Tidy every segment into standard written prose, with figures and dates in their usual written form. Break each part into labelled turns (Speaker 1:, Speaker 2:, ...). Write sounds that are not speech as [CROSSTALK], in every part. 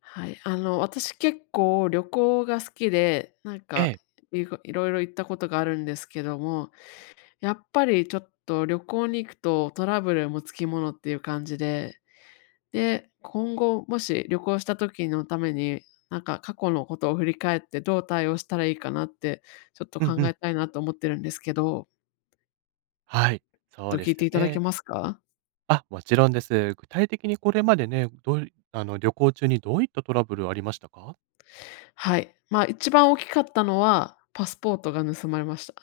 Speaker 1: はい、私結構旅行が好きで、なん
Speaker 2: え
Speaker 1: か、
Speaker 2: え。
Speaker 1: いろいろ行ったことがあるんですけども、やっぱりちょっと旅行に行くとトラブルもつきものっていう感じで、で、今後もし旅行した時のために、なんか過去のことを振り返ってどう対応したらいいかなって、ちょっと
Speaker 2: うん
Speaker 1: 考
Speaker 2: うん。
Speaker 1: えたいなと思ってるんですけど、
Speaker 2: はい。そ
Speaker 1: ち
Speaker 2: う
Speaker 1: ょっと
Speaker 2: で
Speaker 1: 聞
Speaker 2: す
Speaker 1: い
Speaker 2: よ
Speaker 1: ていただけ
Speaker 2: ね。
Speaker 1: ますか？
Speaker 2: あ、もちろんです。具体的にこれまでね、どういあの、旅行中にどういったトラブルありましたか？
Speaker 1: はい。まあ、一番大きかったのは、パスポートが盗まれました。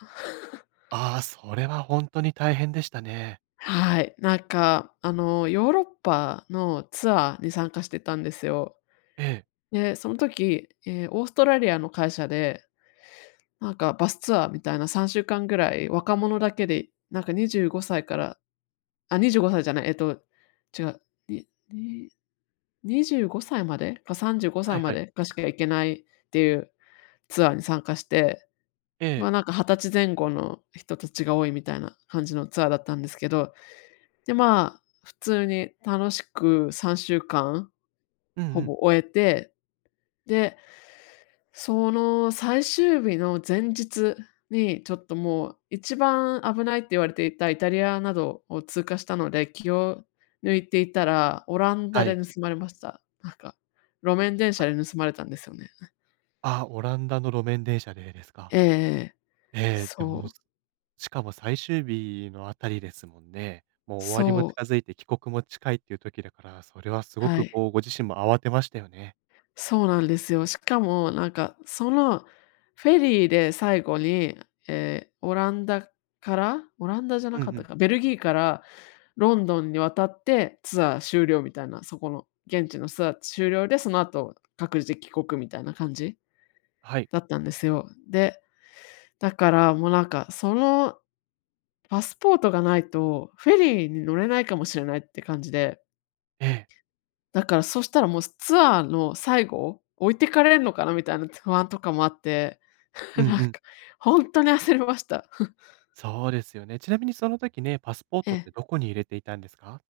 Speaker 2: ああ、それはほんとに大変でしたね。
Speaker 1: はい、なんか、ヨーロッパのツアーに参加してたんですよ。
Speaker 2: ええ。
Speaker 1: で、その時、オーストラリアの会社で、なんかバスツアーみたいな3週間ぐらい若者だけで、なんか25歳から、あ、25歳じゃない、違う、にに25歳までか35
Speaker 2: は
Speaker 1: 歳
Speaker 2: い
Speaker 1: ま
Speaker 2: はい。
Speaker 1: でかしか行けないっていうツアーに参加して、
Speaker 2: え
Speaker 1: ま
Speaker 2: え。
Speaker 1: あ、なんか20歳前後の人たちが多いみたいな感じのツアーだったんですけど、で、まあ、普通に楽しく3週間
Speaker 2: うんう
Speaker 1: ほ
Speaker 2: ん。
Speaker 1: ぼ終えて、で、その最終日の前日に、ちょっともう一番危ないって言われていたイタリアなどを通過したので、気を抜いていたら、オランダ
Speaker 2: は
Speaker 1: で
Speaker 2: い。
Speaker 1: 盗まれました。なんか、路面電車で盗まれたんですよね。
Speaker 2: ああ、オランダの路面電車でですか。
Speaker 1: ええええ。
Speaker 2: ええ、でも、
Speaker 1: そう、
Speaker 2: しかも最終日のあたりですもんね。もう終わりも
Speaker 1: そう、
Speaker 2: 近づいて帰国も近いっていう時だから、それはすご
Speaker 1: は
Speaker 2: く
Speaker 1: い。
Speaker 2: こう、ご自身も慌てましたよね。
Speaker 1: そうなんですよ。しかもなんか、そのフェリーで最後に、ええ、オランダからオランダじゃ
Speaker 2: う
Speaker 1: な
Speaker 2: んう
Speaker 1: かった
Speaker 2: ん。
Speaker 1: か、ベルギーからロンドンに渡ってツアー終了みたいな、そこの現地のツアー終了で、その後各自帰国みたいな感じ
Speaker 2: はい。
Speaker 1: だったんですよ。で、だからもうなんか、そのパスポートがないとフェリーに乗れないかもしれないって感じで
Speaker 2: ええ。
Speaker 1: だから、そしたらもうツアーの最後、置いてかれるのかなみたいな不安とかもあって、[LAUGHS]
Speaker 2: うん
Speaker 1: なん
Speaker 2: う
Speaker 1: か、
Speaker 2: ん。
Speaker 1: 本当に焦りました。
Speaker 2: そうですよね。ちなみにその時ね、パスポー
Speaker 1: [LAUGHS] え
Speaker 2: トって
Speaker 1: え、
Speaker 2: どこに入れていたんですか？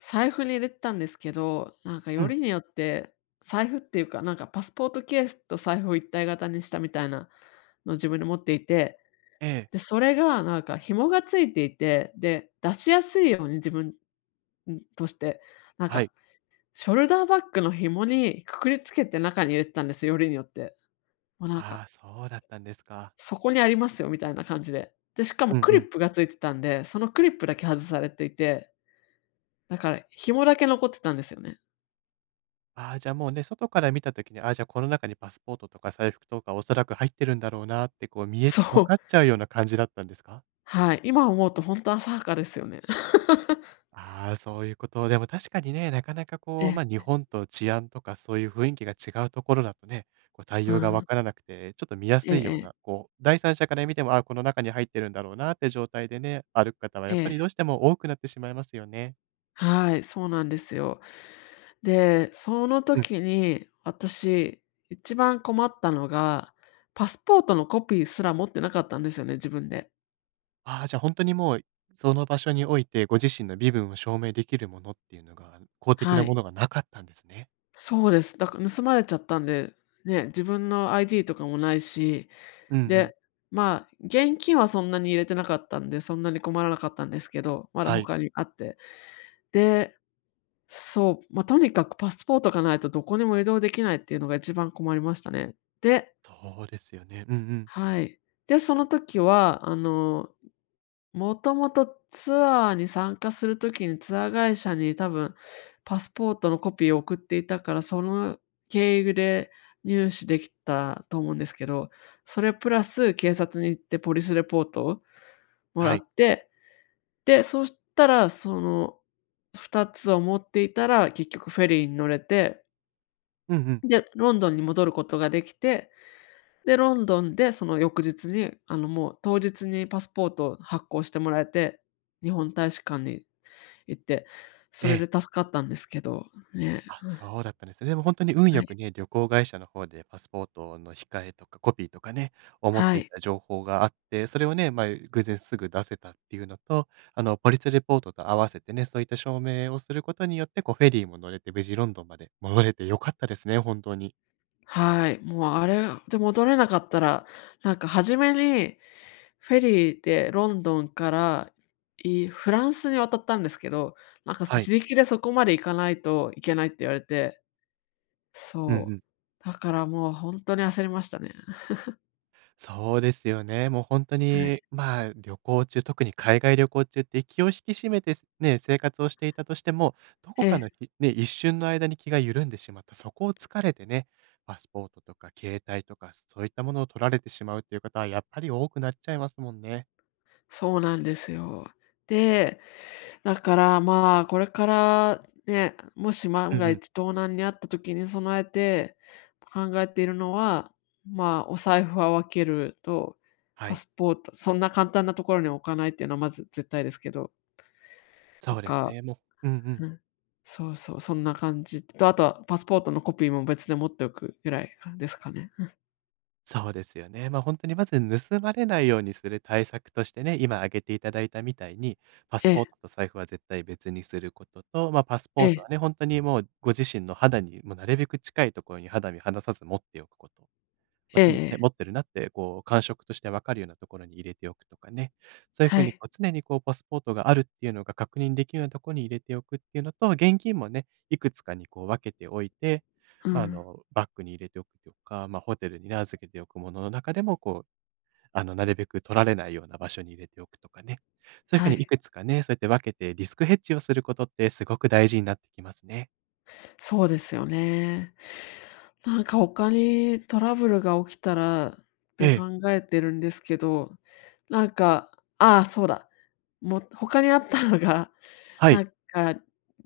Speaker 1: 財布に入れてたんですけど、なんか
Speaker 2: う
Speaker 1: よ
Speaker 2: ん。
Speaker 1: りによって、財布っていうか、なんかパスポートケースと財布を一体型にしたみたいなのを自分で持っていて、
Speaker 2: ええ、
Speaker 1: で、それがなんか紐がついていて、で、出しやすいように自分、として、なん
Speaker 2: はい。
Speaker 1: かショルダーバッグの紐にくくりつけて中に入れてたんですよ、よりによって。もうなんか
Speaker 2: ああ、そうだったんですか。
Speaker 1: そこにありますよみたいな感じで。で、しかも
Speaker 2: うん
Speaker 1: ク
Speaker 2: う
Speaker 1: リ
Speaker 2: ん。
Speaker 1: ップがついてたんで、そのクリップだけ外されていて、だから紐だけ残ってたんですよね。
Speaker 2: ああ、じゃあもうね、外から見た時に、ああ、じゃあこの中にパスポートとか財布とかおそらく入ってるんだろうなってこう
Speaker 1: そ
Speaker 2: 分かっ
Speaker 1: う。
Speaker 2: ちゃうような感じだったんですか？
Speaker 1: はい。今思うとほんと浅はかですよね。[LAUGHS]
Speaker 2: ああ、そういうこと。でも確かにね、なかなか
Speaker 1: え
Speaker 2: こう、ま、あ日
Speaker 1: え、
Speaker 2: 本と治安とかそういう雰囲気が違うところだとね、こう対
Speaker 1: う
Speaker 2: 応が分
Speaker 1: ん。
Speaker 2: からなくて、ちょっと見や
Speaker 1: え
Speaker 2: す
Speaker 1: え
Speaker 2: いよう
Speaker 1: ええ。
Speaker 2: な、こう、第三者から見ても、ああ、この中に入ってるんだろうなって状態でね、歩く方はや
Speaker 1: え
Speaker 2: っぱりどうし
Speaker 1: え。
Speaker 2: ても多くなってしまいますよね。
Speaker 1: はい、そうなんですよ。で、その
Speaker 2: うん。
Speaker 1: 時に私、一番困ったのが、パスポートのコピーすら持ってなかったんですよね、自分で。
Speaker 2: ああ、じゃあ本当にもう、その場所においてご自身の身分を証明できるものっていうのが、公的
Speaker 1: は
Speaker 2: なも
Speaker 1: い。
Speaker 2: のがなかったんですね。
Speaker 1: そうです。だから盗まれちゃったんで、ね、自分の ID とかもないし、
Speaker 2: うんうん。
Speaker 1: で、まあ、現金はそんなに入れてなかったんで、そんなに困らなかったんですけど、まだ
Speaker 2: はい、
Speaker 1: 他にあって。で、そう、まあ、とにかくパスポートがないとどこにも移動できないっていうのが一番困りましたね。で
Speaker 2: そうですよね。うんうん。
Speaker 1: はい。で、その時は、もともとツアーに参加するときに、ツアー会社に多分パスポートのコピーを送っていたから、その経由で入手できたと思うんですけど、それプラス警察に行ってポリスレポートをも
Speaker 2: は
Speaker 1: らっ
Speaker 2: い。
Speaker 1: て、で、そしたらその2つを持っていたら、結局フェリーに乗れて、
Speaker 2: うんうん。
Speaker 1: で、ロンドンに戻ることができて、で、ロンドンでその翌日に、もう当日にパスポートを発行してもらえて、日本大使館に行って、そ
Speaker 2: え
Speaker 1: れで
Speaker 2: え。
Speaker 1: 助かったんですけど、ね、
Speaker 2: あ、
Speaker 1: うん、
Speaker 2: そうだったんですね。でも本当に運
Speaker 1: は
Speaker 2: 良く
Speaker 1: い、
Speaker 2: ね、旅行会社の方でパスポートの控えとかコピーとかね、思って
Speaker 1: は
Speaker 2: い
Speaker 1: い、
Speaker 2: た情報があって、それをね、まあ、偶然すぐ出せたっていうのと、ポリスレポートと合わせてね、そういった証明をすることによって、こうフェリーも乗れて無事ロンドンまで戻れて良かったですね、本当に。
Speaker 1: はい、もうあれで戻れなかったら、なんか初めにフェリーでロンドンから、フランスに渡ったんですけど、なんか
Speaker 2: はい。
Speaker 1: 自力でそこまで行かないといけないって言われて、
Speaker 2: うんう
Speaker 1: そう、
Speaker 2: ん。
Speaker 1: だからもうほんとに焦りましたね。
Speaker 2: そうですよね。もう本当
Speaker 1: はい、
Speaker 2: に、まあ、旅行中、特に海外旅行中って気を引き締めて、ね、生活をしていたとしても、どこ
Speaker 1: え
Speaker 2: かの
Speaker 1: え。
Speaker 2: ひね、一瞬の間に気が緩んでしまった、そこを疲れてね、パスポートとか携帯とか、そういったものを取られてしまうっていう方はやっぱり多くなっちゃいますもんね。
Speaker 1: そうなんですよ。で、だからまあ、これからね、もし
Speaker 2: う
Speaker 1: 万
Speaker 2: ん
Speaker 1: が
Speaker 2: うん、
Speaker 1: 一盗難に遭った時に備えて考えているのは、まあ、お財布は分けると、
Speaker 2: は
Speaker 1: パ
Speaker 2: い、
Speaker 1: スポート、そんな簡単なところに置かないっていうのはまず絶対ですけど、
Speaker 2: そ
Speaker 1: と
Speaker 2: うです
Speaker 1: か、
Speaker 2: ね、もう、うんう
Speaker 1: う
Speaker 2: ん。
Speaker 1: ん、そうそう、そんな感じと、あとはパスポートのコピーも別で持っておくぐらいですかね。
Speaker 2: そうですよね。まあ、本当にまず盗まれないようにする対策としてね、今挙げていただいたみたいに、パスポートと財布は絶対別にすることと、まあ、パスポートはね、本当にもうご自身の肌にもうなるべく近いところに肌身離さず持っておくこと。まあ、
Speaker 1: ええええ、
Speaker 2: 常
Speaker 1: え
Speaker 2: に
Speaker 1: え
Speaker 2: ね、
Speaker 1: え
Speaker 2: 持
Speaker 1: え
Speaker 2: ってるなって、こう、感触として分かるようなところに入れておくとかね、そういう風
Speaker 1: は
Speaker 2: に
Speaker 1: い、
Speaker 2: こう常にこうパスポートがあるっていうのが確認できるようなところに入れておくっていうのと、現金もね、いくつかにこう分けておいて、
Speaker 1: う
Speaker 2: まあ、
Speaker 1: ん、
Speaker 2: バッグに入れておくとか、まあ、ホテルにね、預けておくものの中でも、こう、なるべく取られないような場所に入れておくとかね、そういう風
Speaker 1: は
Speaker 2: にい
Speaker 1: い。
Speaker 2: くつかね、そうやって分けてリスクヘッジをすることってすごく大事になってきますね。
Speaker 1: そうですよね。なんか他にトラブルが起きたらっ
Speaker 2: え
Speaker 1: て
Speaker 2: え、
Speaker 1: 考えてるんですけど、なんか、ああ、そうだ。もう他にあったのが、[LAUGHS]
Speaker 2: はい。
Speaker 1: なんか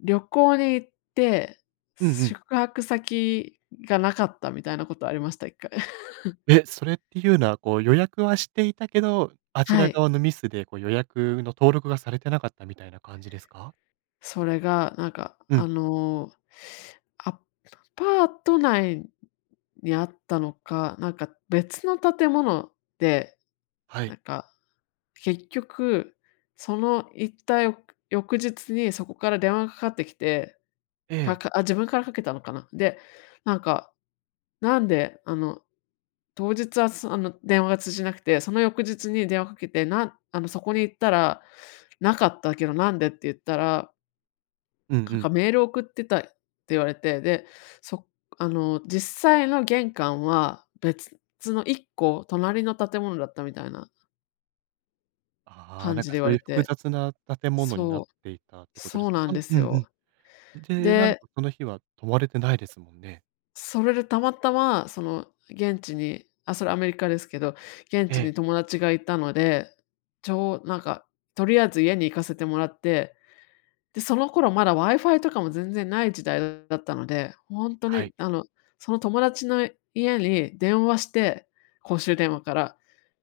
Speaker 1: 旅行に行って、
Speaker 2: うんうん。
Speaker 1: 宿泊先がなかったみたいなことありました、一回。[LAUGHS]
Speaker 2: え、それっていうのは、こう、予約はしていたけど、あち
Speaker 1: は
Speaker 2: ら
Speaker 1: い。
Speaker 2: 側のミスで、こう、予約の登録がされてなかったみたいな感じですか？
Speaker 1: それがなんか、
Speaker 2: うん、
Speaker 1: アパート内にあったのか、なんか別の建物で、
Speaker 2: は
Speaker 1: な
Speaker 2: い。
Speaker 1: んか結局、その行ったよ翌日にそこから電話がかかってきて、
Speaker 2: え
Speaker 1: か
Speaker 2: え。
Speaker 1: かあ、自分からかけたのかな。で、なんか、なんで、当日は、そあの、電話が通じなくて、その翌日に電話かけて、なんあの、そこに行ったら、なかったけど、なんでって言ったら、
Speaker 2: うんう
Speaker 1: なんか
Speaker 2: ん。
Speaker 1: メール送ってたって言われて、で、そあの、実際の玄関は別の一個隣の建物だったみたいな
Speaker 2: ああ、
Speaker 1: 感
Speaker 2: なん
Speaker 1: じ
Speaker 2: か
Speaker 1: で
Speaker 2: そ
Speaker 1: 言わ
Speaker 2: ういう
Speaker 1: れ
Speaker 2: 複
Speaker 1: て。
Speaker 2: 雑な建物になっ
Speaker 1: そう。
Speaker 2: ていたってことで
Speaker 1: そ
Speaker 2: す
Speaker 1: う
Speaker 2: か？
Speaker 1: なんで
Speaker 2: う
Speaker 1: す
Speaker 2: ん
Speaker 1: よ。
Speaker 2: うん。で、なる
Speaker 1: で、
Speaker 2: とその日は泊まれてないですもんね。
Speaker 1: それでたまたま、その、現地にあ、それアメリカですけど、現
Speaker 2: え
Speaker 1: 地に
Speaker 2: え、
Speaker 1: 友達がいたので、ちょうなんか、とりあえず家に行かせてもらって、で、その頃まだ Wi-Fi とかも全然ない時代だったので、ほんと
Speaker 2: は
Speaker 1: に、
Speaker 2: い。
Speaker 1: その友達の家に電話して、公衆電話から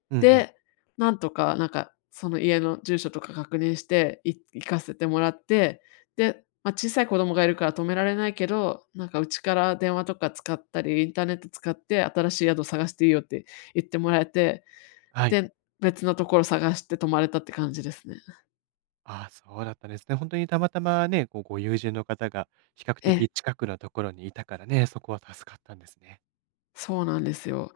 Speaker 2: うんうん。
Speaker 1: で、なんとか、なんか、その家の住所とか確認して、行かせてもらって、で、ま、小さい子供がいるから止められないけど、なんかうちから電話とか使ったり、インターネット使って新しい宿探していいよって言ってもらえて、
Speaker 2: はい。
Speaker 1: で、別のところ探して泊まれたって感じですね。
Speaker 2: ああ、そうだったんですね。ほんとにたまたまね、こう、ご友人の方が比較
Speaker 1: え
Speaker 2: 的
Speaker 1: え、
Speaker 2: 近くのところにいたからね、そこは助かったんですね。
Speaker 1: そうなんですよ。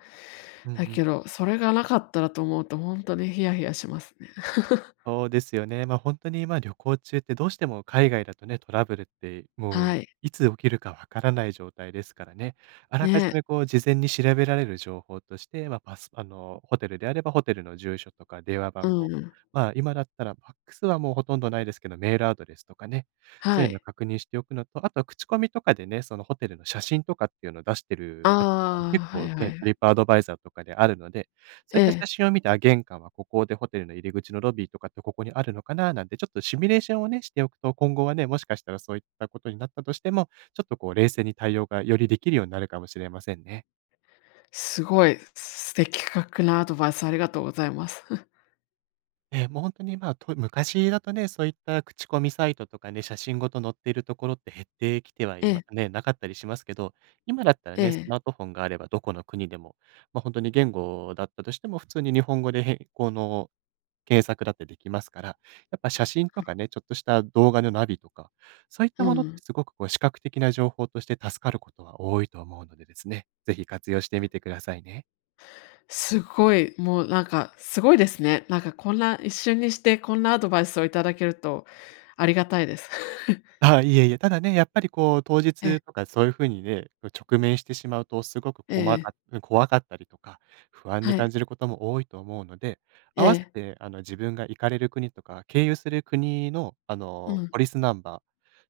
Speaker 2: うんう
Speaker 1: だ
Speaker 2: ん。
Speaker 1: けど、それがなかったらと思うとほんとにヒヤヒヤしますね。[LAUGHS]
Speaker 2: そうですよね。ま、あ本当に、ま、旅行中ってどうしても海外だとね、トラブルってもう
Speaker 1: はい。
Speaker 2: いつ起きるかわからない状態ですからね。あらかじ
Speaker 1: ね、
Speaker 2: めこう事前に調べられる情報として、ま、パスあの、ホテルであればホテルの住所とか電話
Speaker 1: う
Speaker 2: 番号、
Speaker 1: んうん。
Speaker 2: まあ、今だったらファックスはもうほとんどないですけど、メールアドレスとかね、そう
Speaker 1: は
Speaker 2: いうのを
Speaker 1: い。
Speaker 2: 確認しておくのと、あとは口コミとかでね、そのホテルの写真とかっていうのを出してる方とかも結
Speaker 1: ああ、は
Speaker 2: 構
Speaker 1: いは
Speaker 2: ね、
Speaker 1: い。
Speaker 2: トリップアドバイザーとかであるので、そうい
Speaker 1: え
Speaker 2: った写
Speaker 1: え。
Speaker 2: 真を見て、あ、玄関はここで、ホテルの入り口のロビーとかってここにあるのかななんて、ちょっとシミュレーションをね、しておくと、今後はね、もしかしたらそういったことになったとしても、ちょっとこう冷静に対応がよりできるようになるかもしれませんね。
Speaker 1: すごい、素敵確なアドバイスありがとうございます。[LAUGHS]
Speaker 2: もう本当に、まあ、昔だとね、そういった口コミサイトとかね、写真ごと載っているところって減ってきては、
Speaker 1: え
Speaker 2: 今
Speaker 1: え、
Speaker 2: ね、なかったりしますけど、今だったら
Speaker 1: え
Speaker 2: ね、ス
Speaker 1: え、
Speaker 2: マートフォンがあればどこの国でも、ま、あ本当に言語だったとしても、普通に日本語でこの検索だってできますから、やっぱ写真とかね、ちょっとした動画のナビとか、そういった
Speaker 1: う
Speaker 2: ものって
Speaker 1: ん。
Speaker 2: すごくこう視覚的な情報として助かることは多いと思うのでですね、ぜひ活用してみてくださいね。
Speaker 1: すごい、もうなんか、すごいですね。なんかこんな一瞬にしてこんなアドバイスをいただけるとありがたいです。[LAUGHS]
Speaker 2: あ、いえいえ、ただね、やっぱりこう当
Speaker 1: ええ、
Speaker 2: 日とかそういう風にね、直面してしまうとすごく
Speaker 1: え
Speaker 2: こまか
Speaker 1: え、
Speaker 2: 怖かったりとか、不安に
Speaker 1: は
Speaker 2: 感
Speaker 1: い、
Speaker 2: じることも多いと思うので、合
Speaker 1: え
Speaker 2: わせ
Speaker 1: え、
Speaker 2: て自分が行かれる国とか、経由する国の
Speaker 1: うん、
Speaker 2: ポリスナンバー、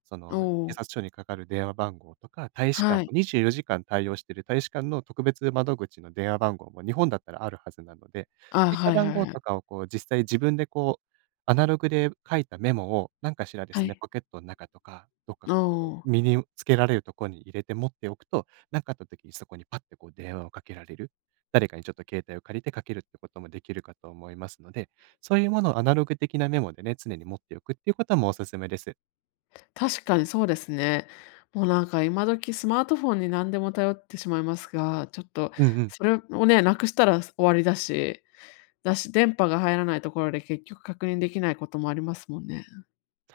Speaker 2: そ
Speaker 1: お
Speaker 2: の警
Speaker 1: お、
Speaker 2: 察署にかかる電話番号とか、大使館
Speaker 1: は
Speaker 2: も
Speaker 1: い。
Speaker 2: 24時間対応している大使館の特別窓口の電話番号も日本だったらあるはずなので、そ
Speaker 1: あ、
Speaker 2: ういった
Speaker 1: はい
Speaker 2: 番
Speaker 1: は
Speaker 2: 号
Speaker 1: いはい。
Speaker 2: とかをこう実際自分でこうアナログで書いたメモを、なんかしらで
Speaker 1: は
Speaker 2: すね、
Speaker 1: い。
Speaker 2: ポケットの中とか、どっか
Speaker 1: お
Speaker 2: こう、
Speaker 1: お、
Speaker 2: 身につけられるとこに入れて持っておくと、なんかあった時にそこにパッてこう電話をかけられる。誰かにちょっと携帯を借りてかけるってこともできるかと思いますので、そういうものをアナログ的なメモでね、常に持っておくっていうこともおすすめです。
Speaker 1: 確かにそうですね。もうなんか今時スマートフォンに何でも頼ってしまいますが、ちょっと
Speaker 2: うんうん。
Speaker 1: それをね、なくしたら終わりだし電波が入らないところで結局確認できないこともありますもんね。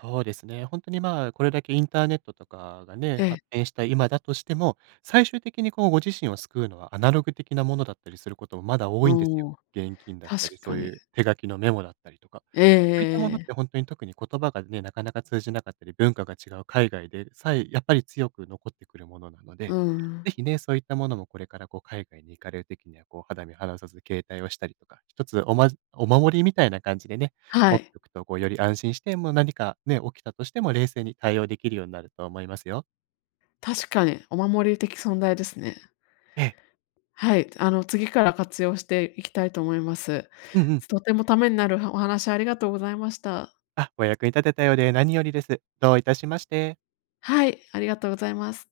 Speaker 2: そうですね。本当に、まあ、これだけインターネットとかがね、
Speaker 1: ええ、
Speaker 2: 発展した今だとしても、最終的にこうご自身を救うのはアナログ的なものだったりすることもまだ多いんですよ。
Speaker 1: うん、
Speaker 2: 現金だったり、
Speaker 1: 確
Speaker 2: そ
Speaker 1: か
Speaker 2: うい
Speaker 1: に。
Speaker 2: う手書きのメモだったりとか。
Speaker 1: えええ
Speaker 2: そういったも
Speaker 1: え
Speaker 2: の
Speaker 1: え
Speaker 2: っ
Speaker 1: え。
Speaker 2: て本当に特に言葉がね、なかなか通じなかったり、文化が違う海外でさえ、やっぱり強く残ってくるものなの
Speaker 1: う
Speaker 2: で、
Speaker 1: ん
Speaker 2: ぜひね、そういったものもこれからこう海外に行かれる時には、こう肌身離さず携帯をしたりとか、一つお守りみたいな感じでね、
Speaker 1: は
Speaker 2: 持って
Speaker 1: い、
Speaker 2: おくとこうより安心して、もう何かね、起きたとしても冷静に対応できるようになると思いますよ。
Speaker 1: 確かにお守り的存在ですね。
Speaker 2: ええ。
Speaker 1: はい、次から活用していきたいと思います。
Speaker 2: うんうん。
Speaker 1: とてもためになるお話ありがとうございました。
Speaker 2: あ、お役に立てたようで何よりです。どういたしまして。
Speaker 1: はい、ありがとうございます。